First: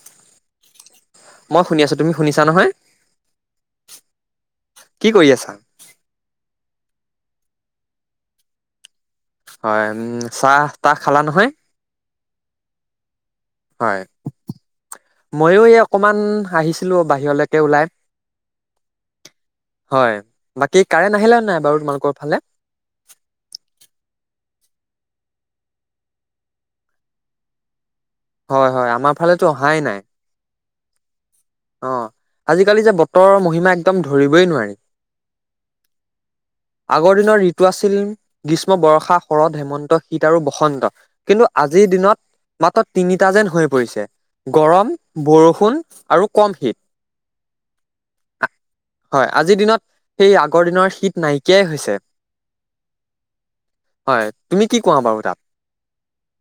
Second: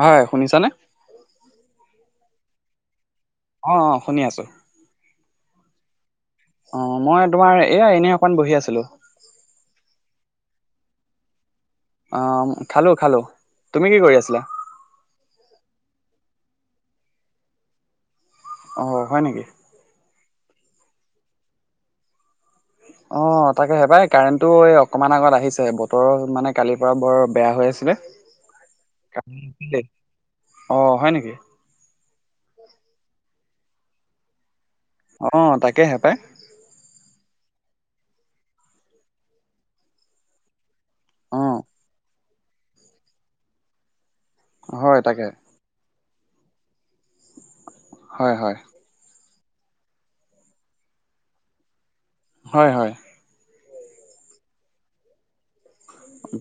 হয় শুনিছানে? মই শুনি আছো তুমি শুনিছা নহয়? অ -অ শুনি আছো কি কৰি আছা? অ 'মই তোমাৰ এয়া এনে অকমান বহি আছিলো হয় উ চাহ চাহ খালা নহয়? অ খালো খালো। তুমি কি হয় কৰি আছিলা? ময়ো এই অকমান আহিছিলো বাহিৰলৈকে ওলাই। অ' হয় নেকি হয় বাকী কাৰেণ্ট আহিলে নাই বাৰু তোমালোকৰ ফালে। হয়। অ' তাকে হেপাই কাৰেণ্টটো এই অকমান আগত আহিছে বতৰ মানে কালিৰ পৰা বৰ বেয়া হৈ আছিলে। হয় -হয় আমাৰ ফালেেতো অহাই নাই। অ' হয় নেকি অ' আজিকালি যে বতৰৰ মহিমা একদম ধৰিবই নোৱাৰি অ ' তাকেহে পাই টো আছিল গ্ৰীষ্ম বৰ্ষা শৰৎ হেমন্ত শীত আৰু বসন্ত অ কিন্তু আজিৰ দিনত। মাত্ৰ তিনিটা যেন হৈ পৰিছে গৰম হয় তাকে বৰষুণ আৰু কম শীত। হয় হয় হয় আজিৰ দিনত সেই আগৰ দিনৰ শীত নাইকিয়াই হৈছে হয় হয়। হয় তুমি কি কোৱা বাৰু তাত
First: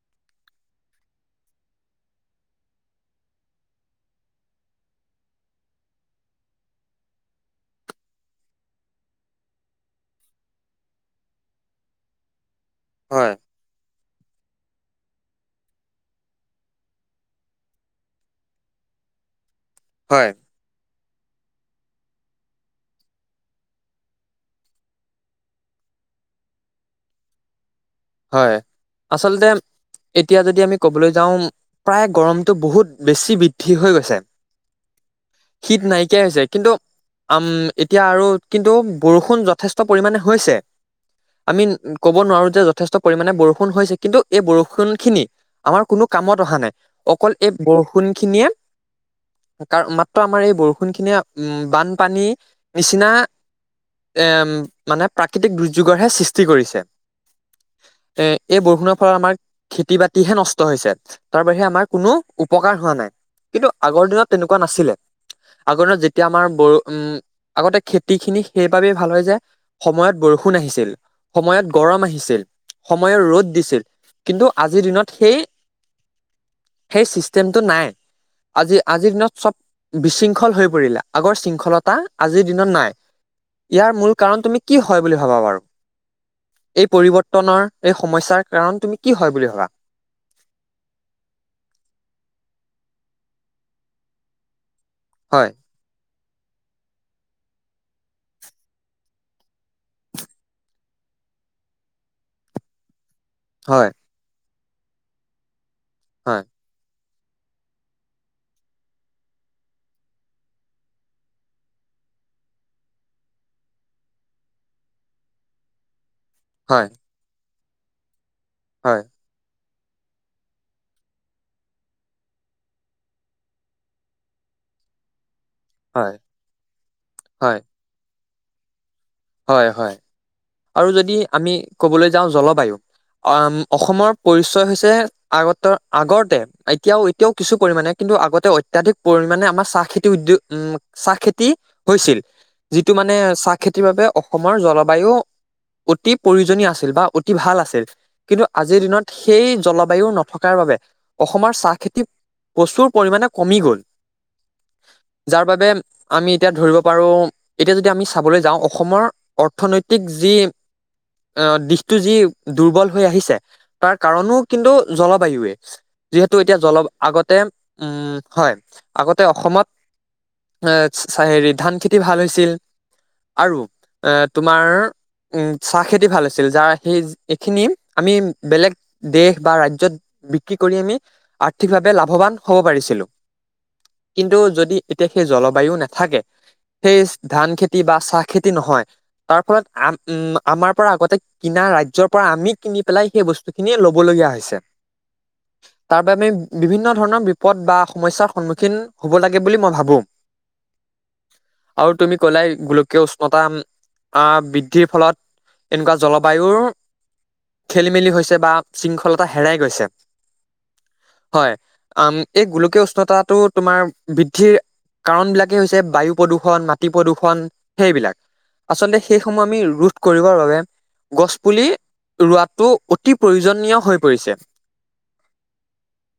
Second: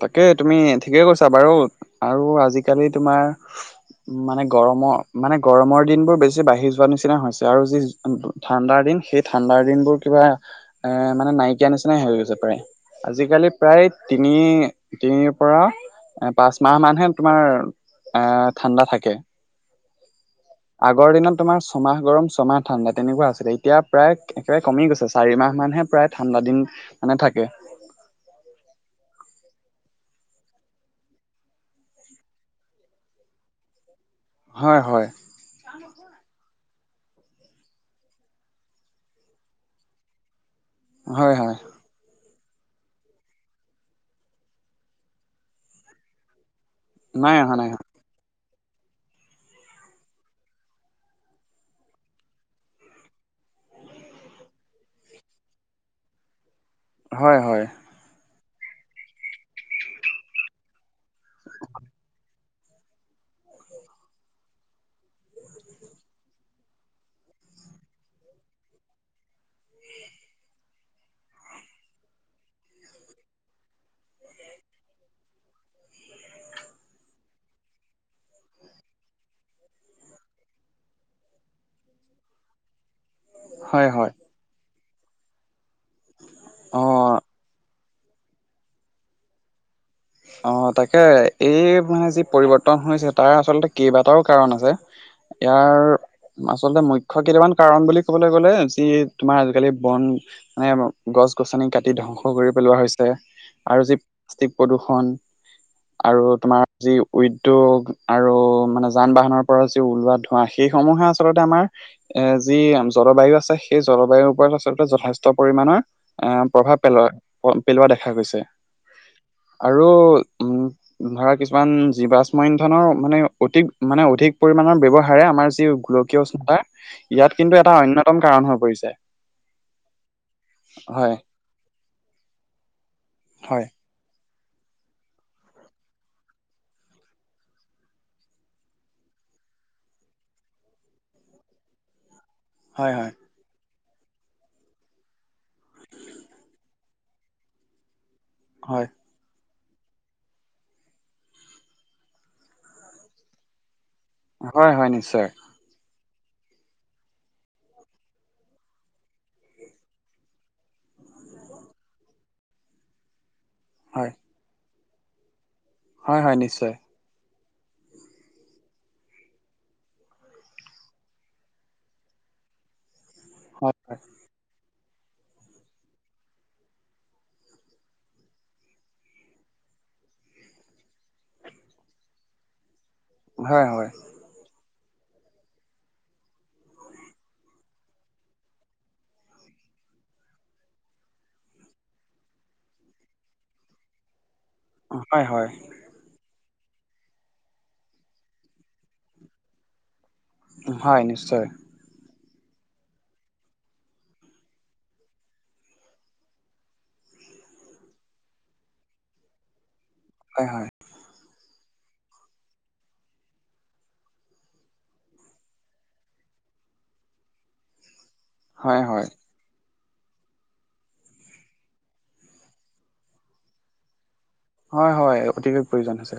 তাকে তুমি ঠিকেই কৈছা বাৰু আৰু আজিকালি তোমাৰ মানে গৰমৰ মানে গৰমৰ দিন বোৰ বেছি বাঢ়ি যোৱা নিচিনা হৈছে আৰু যি ঠাণ্ডাৰ দিন। সেই ঠাণ্ডাৰ দিন বোৰ কিবা এ মানে নাইকিয়া নিচিনাই হৈ গৈছে পাৰে। হয় আজিকালি প্ৰায় তিনি তিনিৰ পৰা। এ পাচ মাহ মানহে তোমাৰ এ ঠাণ্ডা থাকে। হয়। আগৰ দিনত তোমাৰ ছমাহ গৰম ছমাহ ঠাণ্ডা তেনেকুৱা আছিলে এতিয়া প্ৰায় একেবাৰে কমি গৈছে চাৰি মাহ মানহে। প্ৰায় ঠাণ্ডা দিন মানে থাকে। হয় আচলতে। এতিয়া যদি আমি কবলৈ যাওঁ প্ৰায় গৰমতটো বহুত বেছি বৃদ্ধি হৈ গৈছে হয় হয় শীত নাইকিয়া হৈছে কিন্তু আম এতিয়া আৰু কিন্তু বৰষুণ যথেষ্ট পৰিমামানে হৈছে। হয় হয় আমি ক'ব নোৱাৰো যে যথেষ্ট পৰিমাণে বৰষুণ হৈছে কিন্তু এই বৰষুণখিনি আমাৰ কোনো কামত অহা নাই অকল নাই এই অহা নাই বৰষুণ খিনিয়ে [unintelligible] কাৰ মাত্ৰ আমাৰ এই বৰষুণ খিনিয়ে উম বানপানীৰ নিচিনা এম মানে প্ৰাকৃতিক দুৰ্যোগৰ হে সৃষ্টি কৰিছে। হয় হয়। এ এই বৰষুণৰ ফলত আমাৰ খেতি বাতিহে নষ্ট হৈছে তাৰ বাহিৰে আমাৰ কোনো উপ। পকাৰ হোৱা নাই কিন্তু আগৰ দিনত তেনেকুৱা নাছিলে আগৰ দিনত যেতিয়া আমাৰ বৰ উম। আগতে খেতিখিনি সেইবাবেই ভাল হয় যে সময়ত বৰষুণ আহিছিল সময়ত গৰম আহিছিল। সময়ৰ ৰ'দ দিছিল কিন্তু আজিৰ দিনত সেই। সেই চিষ্টেমটো নাই। আজি আজিৰ দিনত চব বিশৃংখল হৈ পৰিলে আগৰ শৃংখলতা আজিৰ দিনত নাই। হয় ইয়াৰ হয় মূল কাৰণ তুমি কি হয় বুলি ভাবা বাৰু। অ। এই পৰিৱৰ্তনৰ এই সমস্যাৰ কাৰণ তুমি কি হয় বুলি ভাবা। অ তাকে এই মানে যি পৰিৱৰ্তন হৈছে তাৰ আচলতে কেইবাটাও কাৰণ আছে। হয় ইয়াৰ। আচলতে মুখ্য কেইটামান কাৰন বুলি কবলৈ গলে যি তোমাৰ আজিকালি বন মানে। গছ-গছনি কাটি ধ্বংস কৰি পেলোৱা হৈছে। আৰু হয় যি প্লাষ্টিক প্ৰদূষণ আৰু হয় তোমাৰ যি। উদ্যোগ আৰু মানে যান-বাহনৰ পৰা যি ওলোৱা ধোঁৱা সেইসমূহে আচলতে আমাৰ। এ যি জলবায়ু আছে সেই জলবায়ুৰ ওপৰত আচলতে যথেষ্ট পৰিমাণৰ। প্ৰভাৱ হয়, পেলোৱা পেলোৱা দেখা গৈছে। হয়। আৰু উম ধৰা কিছুমান জীৱাষ্ম ইন্ধনৰ মানে অধিক মানে অধিক পৰি। পৰিমানৰ ব্যৱহাৰে আমাৰ যি হয়, গোলকীয় উষ্ণতাৰ ইয়াত হয়, কিন্তু এটা অন্যতম কাৰণ হৈ পৰিছে। হয় হয় আৰু যদি হয় আমি ক'বলৈ যাওঁ জলবায়ু উম হয় অসমৰ। পৰিচয় হৈছে আগত আগতে এতিয়াও এতিয়াও কিছু পৰিমাণে কিন্তু আগতে অত্যাধিক পৰি। পৰিমানে আমাৰ চাহ খেতি উদোগ উ চাহ খেতি হৈছিল যিটো হয় হয় মানে চাহ খেতিৰ বাবে। অসমৰ জলবায়ু অতি প্ৰয়োজনীয় আছিল বা অতি ভাল আছিল। কিন্তু আজিৰ হয় দিনত সেই। জলবায়ু নথকাৰ বাবে অসমৰ চাহ খেতি প্ৰচুৰ পৰিমানে কমি গ'ল। হয় হয় নিশ্চয়। যাৰ বাবে আমি এতিয়া ধৰিব পাৰোঁ এতিয়া যদি আমি চাবলৈ যাওঁ অসমৰ। অৰ্থনৈতিক যি অহ দিশটো যি দুৰ্বল হৈ আহিছে। তাৰ হয় কাৰণো কিন্তু জলবায়ুৱে হয় হয় যিহেতু এতিয়া নিশ্চয় জল আগতে। উম হয় আগতে অসমত। এ হেৰি ধান খেতি ভাল হৈছিল আৰু। হয় এ তোমাৰ। উম চাহ খেতি ভাল হৈছিল যাৰ সেই এইখিনি আমি বেলেগ দেশ বা ৰাজ্যত। বিক্ৰী কৰি আমি আৰ্থিকভাৱে লাভৱান হ'ব পাৰিছিলো। হয় হয়। কিন্তু যদি এতিয়া সেই জলবায়ু নাথাকে সেই ধান খেতি বা চাহ খেতি নহয়। তাৰ ফলত আম উম আমাৰ পৰা আগতে কিনা ৰাজ্য পৰা আমি কিনি পেলাই সেই বস্তু খিনিয়ে লৈ। ল'বলগীয়া হৈছে। হয় হয় তাৰ বাবে বিভিন্ন ধৰণৰ বিপদ বা সমস্যাৰ সন্মুখীন হব লাগে বুলি মই ভাবোঁ। হয় নিশ্চয়। কলে গোলকীয় উষ্ণতা। অহ বৃদ্ধিৰ ফলত এনেকুৱা জলবায়ুৰ। খেলি-মেলি হৈছে বা শৃংখলতা হেৰাই গৈছে। হয় হয়। হয় আম এই গোলকীয় উষ্ণতাটো তোমাৰ বৃদ্ধিৰ। কাৰণ বিলাকেই হৈছে বায়ু প্ৰদূৰ্ষণ মাটি প্ৰদূৰ্ষন সেইবিলাক। হয় আচলতে হয় সেইসমূহ আমি ৰুথ কৰিবৰ বাবে গছপুলি ৰোৱাটো অতি প্ৰয়োজনীয় হৈ পৰিছে। হয় হয় অতিকৈ প্ৰয়োজন হৈছে।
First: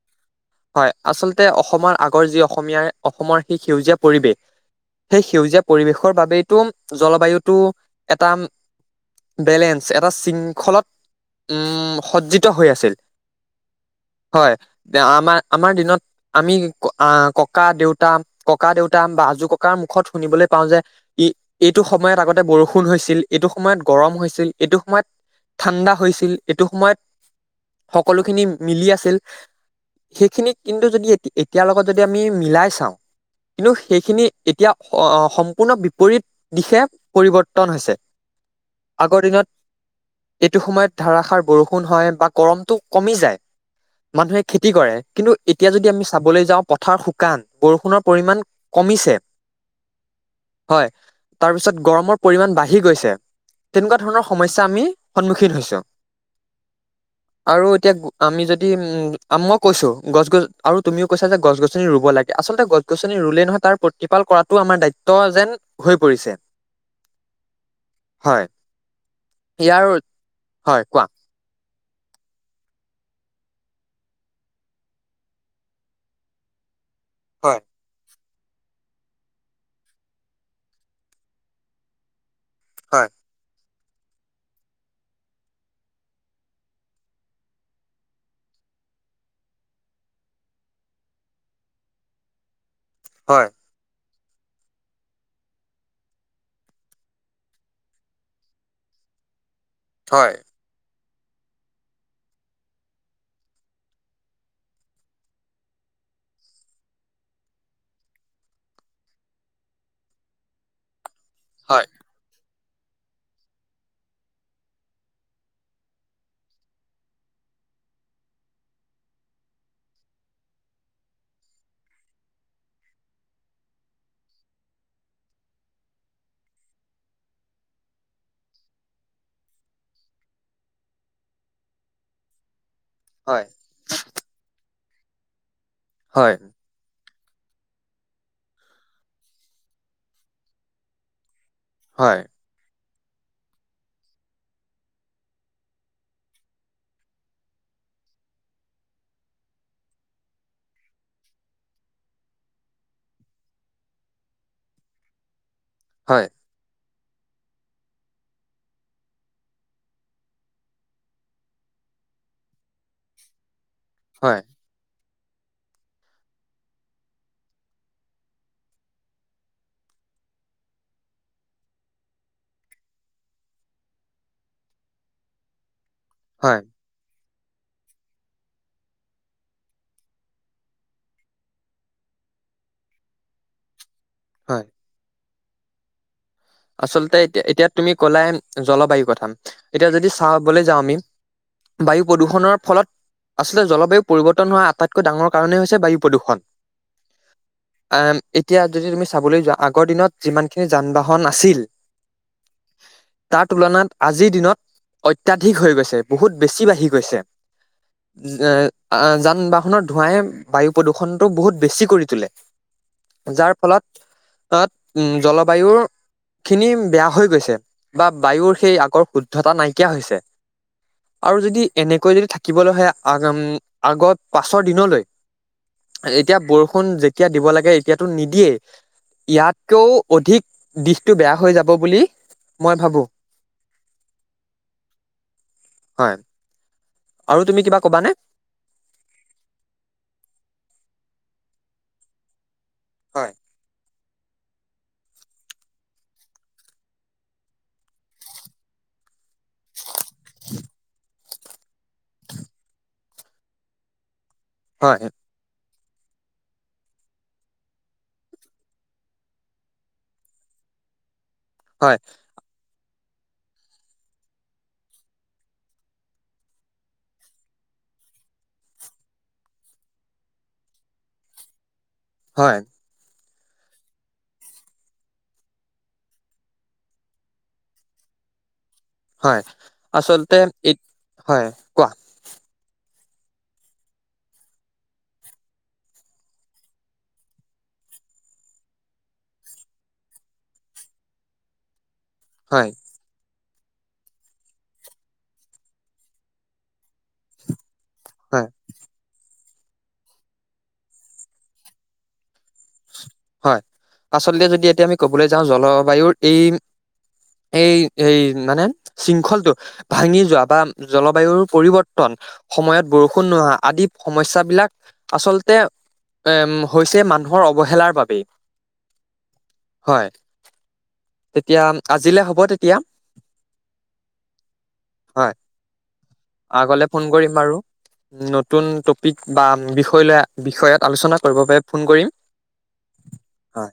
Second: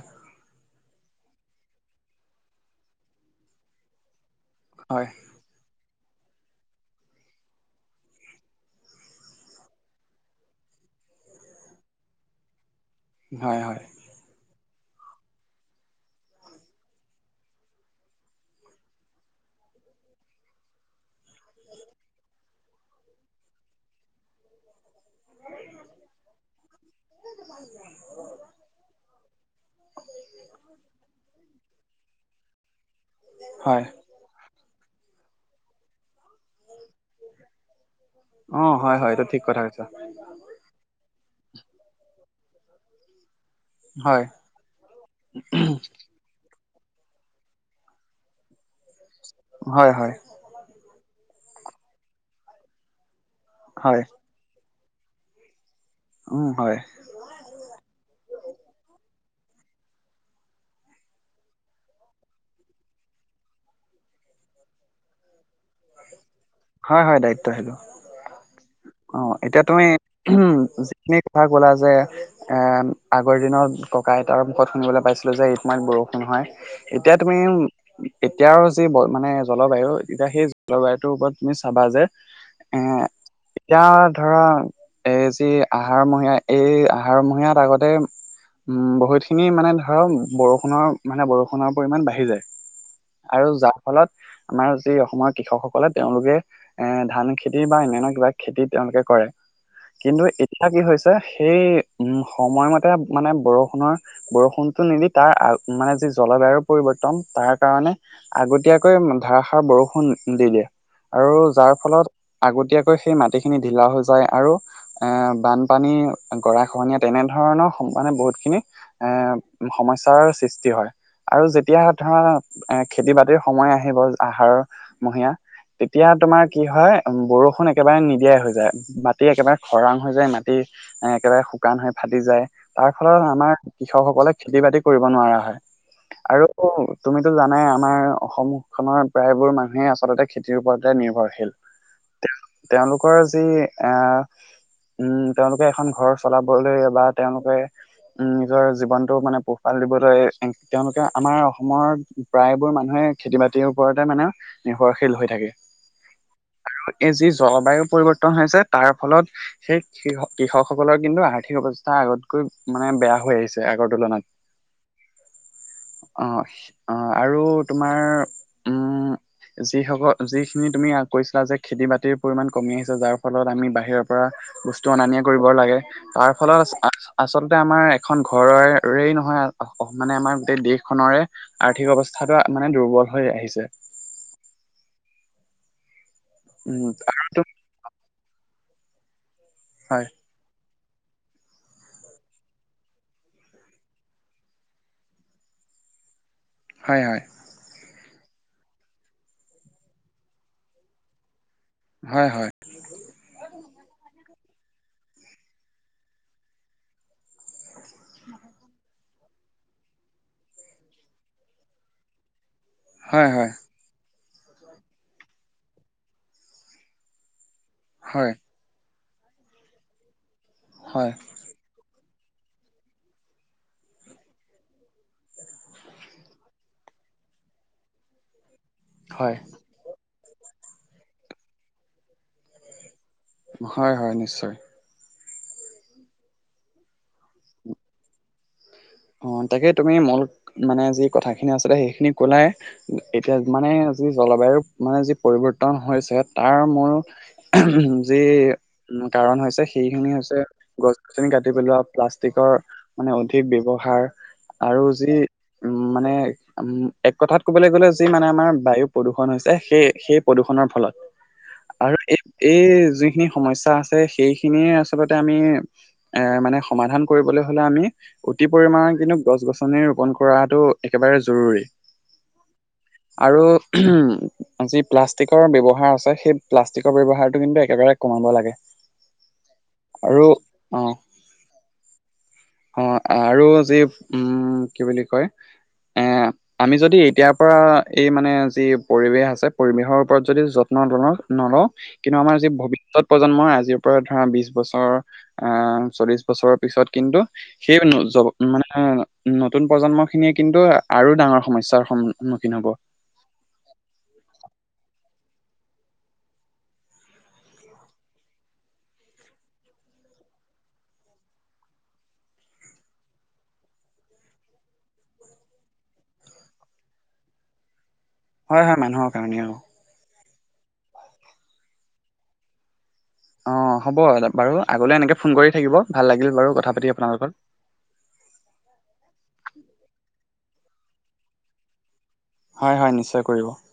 হয়। আচলতে অসমৰ আগৰ যি অসমীয়াই অসমৰ সি সেউজীয়া পৰিৱেশ হয় সেই সেউজীয়া পৰিৱেশৰ বাবেইতো জলবায়ুতটো এটা বেলেঞ্চ এটা শৃংখলত উম সজ্জিত হৈ আছিল। হয় হয়। হয় আমাৰ আমাৰ দিনত আমি ককা দেউতা ককা দেউতা বা আজো ককাৰ মুখত শুনিবলৈ পাওঁ যে ই এইটো সময়ত আগতে বৰষুণ হৈছিল এইটো সময়ত গৰম হৈছিল এইটো সময়ত ঠাণ্ডা হৈছিল এইটো সময়ত সকলোখিনি মিলি আছিল সেইখিনি কিন্তু যদি এতিয়া এতিয়াৰ লগত যদি আমি মিলাই চাওঁ, কিন্তু হয় সেইখিনি এতিয়া সম্পূৰ্ণ বিপৰীত দিশে পৰিৱৰ্তন হৈছে। অ হয় হয় আগৰ এইটো ঠিক দিনত কথা কৈছা এইটো সময়ত ধাৰাসাৰ বৰষুণ হয় বা গৰমটো কমি যায় হয় মানুহে খেতি কৰে, কিন্তু এতিয়া যদি আমি চাবলৈ যাওঁ পথাৰ শুকান বৰষুণৰ পৰিমণ কমিছে। হয় হয় হয়। তাৰ পিছত গৰমৰ পৰিমণ বাঢ়ি গৈছে। তেনেকুৱা হয় ধৰণৰ সমস্যা আমি সন্মুখীন হৈছো। উম হয় আৰু এতিয়া আমি যদি উম মই কৈছো গছ আৰু তুমিও কৈছা যে গছ গছনি ৰুব লাগে। আচলতে গছ গছনি ৰুলেই নহয় তাৰ প্ৰতিপাল কৰাতটো আমাৰ দায়িত্ব যেন হৈ পৰিছে। হয় হয় দায়িত্ব সেইটো। হয় অ এতিয়া ইয়াৰ তুমি উ হয় কোৱা যিখিনি কথা কলা যে আগৰ দিনৰত ককা আইতাৰ মুখত শুনিবলৈ পাইছিলোঁ যে ইটো ইমান বৰষুণ হয় এতিয়া তুমি হয় এতিয়াৰ যি মানে জলবায়ু এতিয়া সেই জলবায়ুটোৰ ওপৰত তুমি চাবা যে এ হয়। এতিয়া ধৰা এই যি আহাৰ মহীয়া এই আহাৰ মহীয়াত আগতে উম বহুতখিনি মানে ধৰ বৰষুণৰ মানে বৰষুণৰ পৰিমমান বাঢ়ি যায়। হয় আৰু যাৰ ফলত আমাৰ যি অসমৰ কৃষকসকলে তেওঁলোকে এ ধান খেতি বা অন্যান কিবাক খেতি তেওঁলোকে কৰে। কিন্তু হয় এতিয়া কি হৈছে সেই উম সময়মতে মানে বৰষুণৰ বৰষুণতটো নিমি তাৰ মানে জলবায়ু পৰিৱৰ্তন, তাৰ কাৰণে আগতীয়াকৈ ধাৰাসাৰ বৰষুণ দি দিয়ে। আৰু যাৰ হয় ফলত আগতীয়াকৈ সেই মাটিখিনি ঢিলা হৈ যায় আৰু এ বানপানী গৰাখহনীয়া তেনেধৰণ ধৰণৰ মানে বহুত খিনি এ সমস্যাৰ সৃষ্টি হয় আৰু যেতিয়া ধৰা এ খেতি বাতিৰ সময় আহিব, আহাৰৰ মহীয়া তেতিয়া তোমাৰ কি হয়, বৰষুণ একেবাৰে নিদিয়াই হৈ যায় মাটি একেবাৰে খৰাং হৈ যায় মাটি এ একেবাৰে শুকান হৈ ফাটি যায়। তাৰ ফলত হয় আমাৰ কৃষকসকলে খেতি বাতি কৰিব নোৱাৰা হয় হয় আৰু তুমিতো জানাই আমাৰ অসমখনৰ প্ৰায়বোৰ মানুহে আচলতে খেতিৰ ওপৰতে নিৰ্ভৰশীল। হয়। কয় যি এ [unintelligible] উম তেওঁলোকে এখন ঘৰ চলাবলৈ বা তেওঁলোকে উম নিজৰ জীৱনতটো মানে পোহপাল দিবলৈ তেওঁলোকে আমাৰ অসমৰ প্ৰায়বোৰ মানুহে খেতি বাতিৰ ওপৰতে মানে নিৰ্ভৰশীল হৈ থাকে। হয়। এই যি জলবায়ু পৰিৱৰ্তন হৈছে তাৰ ফলত সেই কৃষক সকলৰ কিন্তু আৰ্থিক অৱ স্থা আগতকৈ মানে বেয়া হৈ আহিছে আগৰ তুলনাত হয় অ' অ' আৰু তোমাৰ উম যিসকল যিখিনি তুমি কৈছিলা যে খেতি বাতিৰ পৰিমাণ কমি আহিছে যাৰ ফলত আমি বাহিৰৰ পৰা বস্তু অনা নিয়া কৰিব লাগে তাৰ হয় ফলত আচলতে আমাৰ এখন ঘৰৰেই নহয় মানে আমাৰ গোটেই দেশখনৰে আৰ্থিক অৱস্থা টো মানে দুৰ্বল হৈ আহিছে। হয়। উম, আচলতে আৰু এতিয়া এতিয়া তুমি কলাই জলবায়ুৰ কথা এতিয়া হয়, যদি চাব লৈ যাওঁ আমি বায়ু প্ৰদূষণৰ ফলত আচলতে জলবায়ু পৰিৱৰ্তন হোৱা আটাইতকৈ ডাঙৰ কাৰণেই হৈছে বায়ু প্ৰদূষণ। হয় হয়। আ এতিয়া যদি তুমি চাবলৈ যোৱা আগৰ দিনত যিমান খিনি যান বাহন আছিল হয়, হয়, তাৰ তুলনাত আজিৰ দিনত অত্যাধিক হৈ গৈছে, বহুত বেছি বাঢ়ি গৈছে। যে আহ যান বাহনৰ ধোঁৱাই বায়ু প্ৰদূষণটো বহুত বেছি কৰি তোলে। হয়, হয়, যাৰ ফলত অত উ জলবায়ুৰ খিনি বেয়া হৈ গৈছে বা হয়, বায়ুৰ সেই আগৰ শুদ্ধতা নাইকিয়া হৈছে। হয়। আৰু যদি এনেক কৈ যদি থাকিবলৈ হয়ে আ আগত পাছৰ দিনলৈ এতিয়া বৰষুণ যেতিয়া দিব লাগে এতিয়াতো নিদিয়েই। হয়, ইয়াতকেও অধিক দিশটো বেয়া হৈ যাব বুলি মই ভাবো। হয় হয় নিশ্চয়। হয়। আৰু তুমি কিবা কবানে? অঊ তাকে তুমি মূল মানে যি কথাখিনি আছিলে সেইখিনি কলাই। হয় এতিয়া মানে যি জলবায়ু মানে যি পৰিৱৰ্তন হৈছে তাৰ মোৰ যি কাৰণ হৈছে সেই সেইখিনি হৈছে গছ গছনি কাটি পেলোৱা, প্লাষ্টিকৰ মানে অধিক ব্যৱহাৰ আৰু হয় যি উম মানে এক কথাত ক'বলৈ গ'লে যি মানে আমাৰ বায়ু প্ৰদূষণ হৈছে সেই সেই প্ৰদূষণ ফলত, আৰু এই এই যিখিনি সমস্যা আছে সেইখিনিয়ে আচলতে আমি এ মানে সমাধান কৰিবলৈ হ'লে আমি অতি পৰিমাণে কিন্তু গছ গছনি ৰোপন কৰাটো একেবাৰে জৰুৰী। হয়। আৰু যি প্লাষ্টিকৰ ব্যৱহাৰ আছে সেই প্লাষ্টিকৰ ব্যৱহাৰটো কিন্তু একেবাৰে কম হব লাগে। হয় আৰু আচলতে এই অ হয় কোৱা অ আৰু যি, উম কি বুলি কয় এ আমি যদি এতিয়াৰ পৰা এই মানে যি পৰিৱেশ আছে পৰিৱেশৰ ওপৰত যদি যত ল নলও কিন্তু আমাৰ যি হয় ভৱিষয়ত প্ৰজন্মই আজ আজিৰ পৰা ধৰা বিশ বছৰ, আহ চল্লিশ বছৰৰ পিছত কিন্তু সেই জ হয় মানে অ' নতুন নতুন প্ৰজন্ম খিনিয়ে কিন্তু আৰু ডাঙৰ সমস্যাৰ সন্মুখীন হ'ব। হয় আচলতে যদি এতিয়া আমি কবলৈ যাওঁ, জলবায়ুৰ এইম এই এই মানে শৃংখলটো ভাঙি যোৱা বা জলবায়ুৰ পৰিৱৰ্তন সময়ত বৰষুণ নোহোৱা, আদি সমস্যবিলাক আচলতে এম হৈছে মানুহৰ অৱহেলাৰ বাবে। হয় হয় মানুহৰ কাৰণেই আৰু। তেতিয়া, আজিলে হ'ব তেতিয়া। অ' হ'ব বাৰু, আগলৈ এনেকে হয় ফোন কৰি থাকিব। ভাল লাগিল বাৰু কথা আগলে পাতি ফোন আপোনাৰ লগত। কৰিম বাৰু নতুন টপিক বা বিষয় ল বিষয়ত আলোচনা কৰিব বাবে ফোন কৰিম। হয়-হয়, নিশ্চয় কৰিব। হয়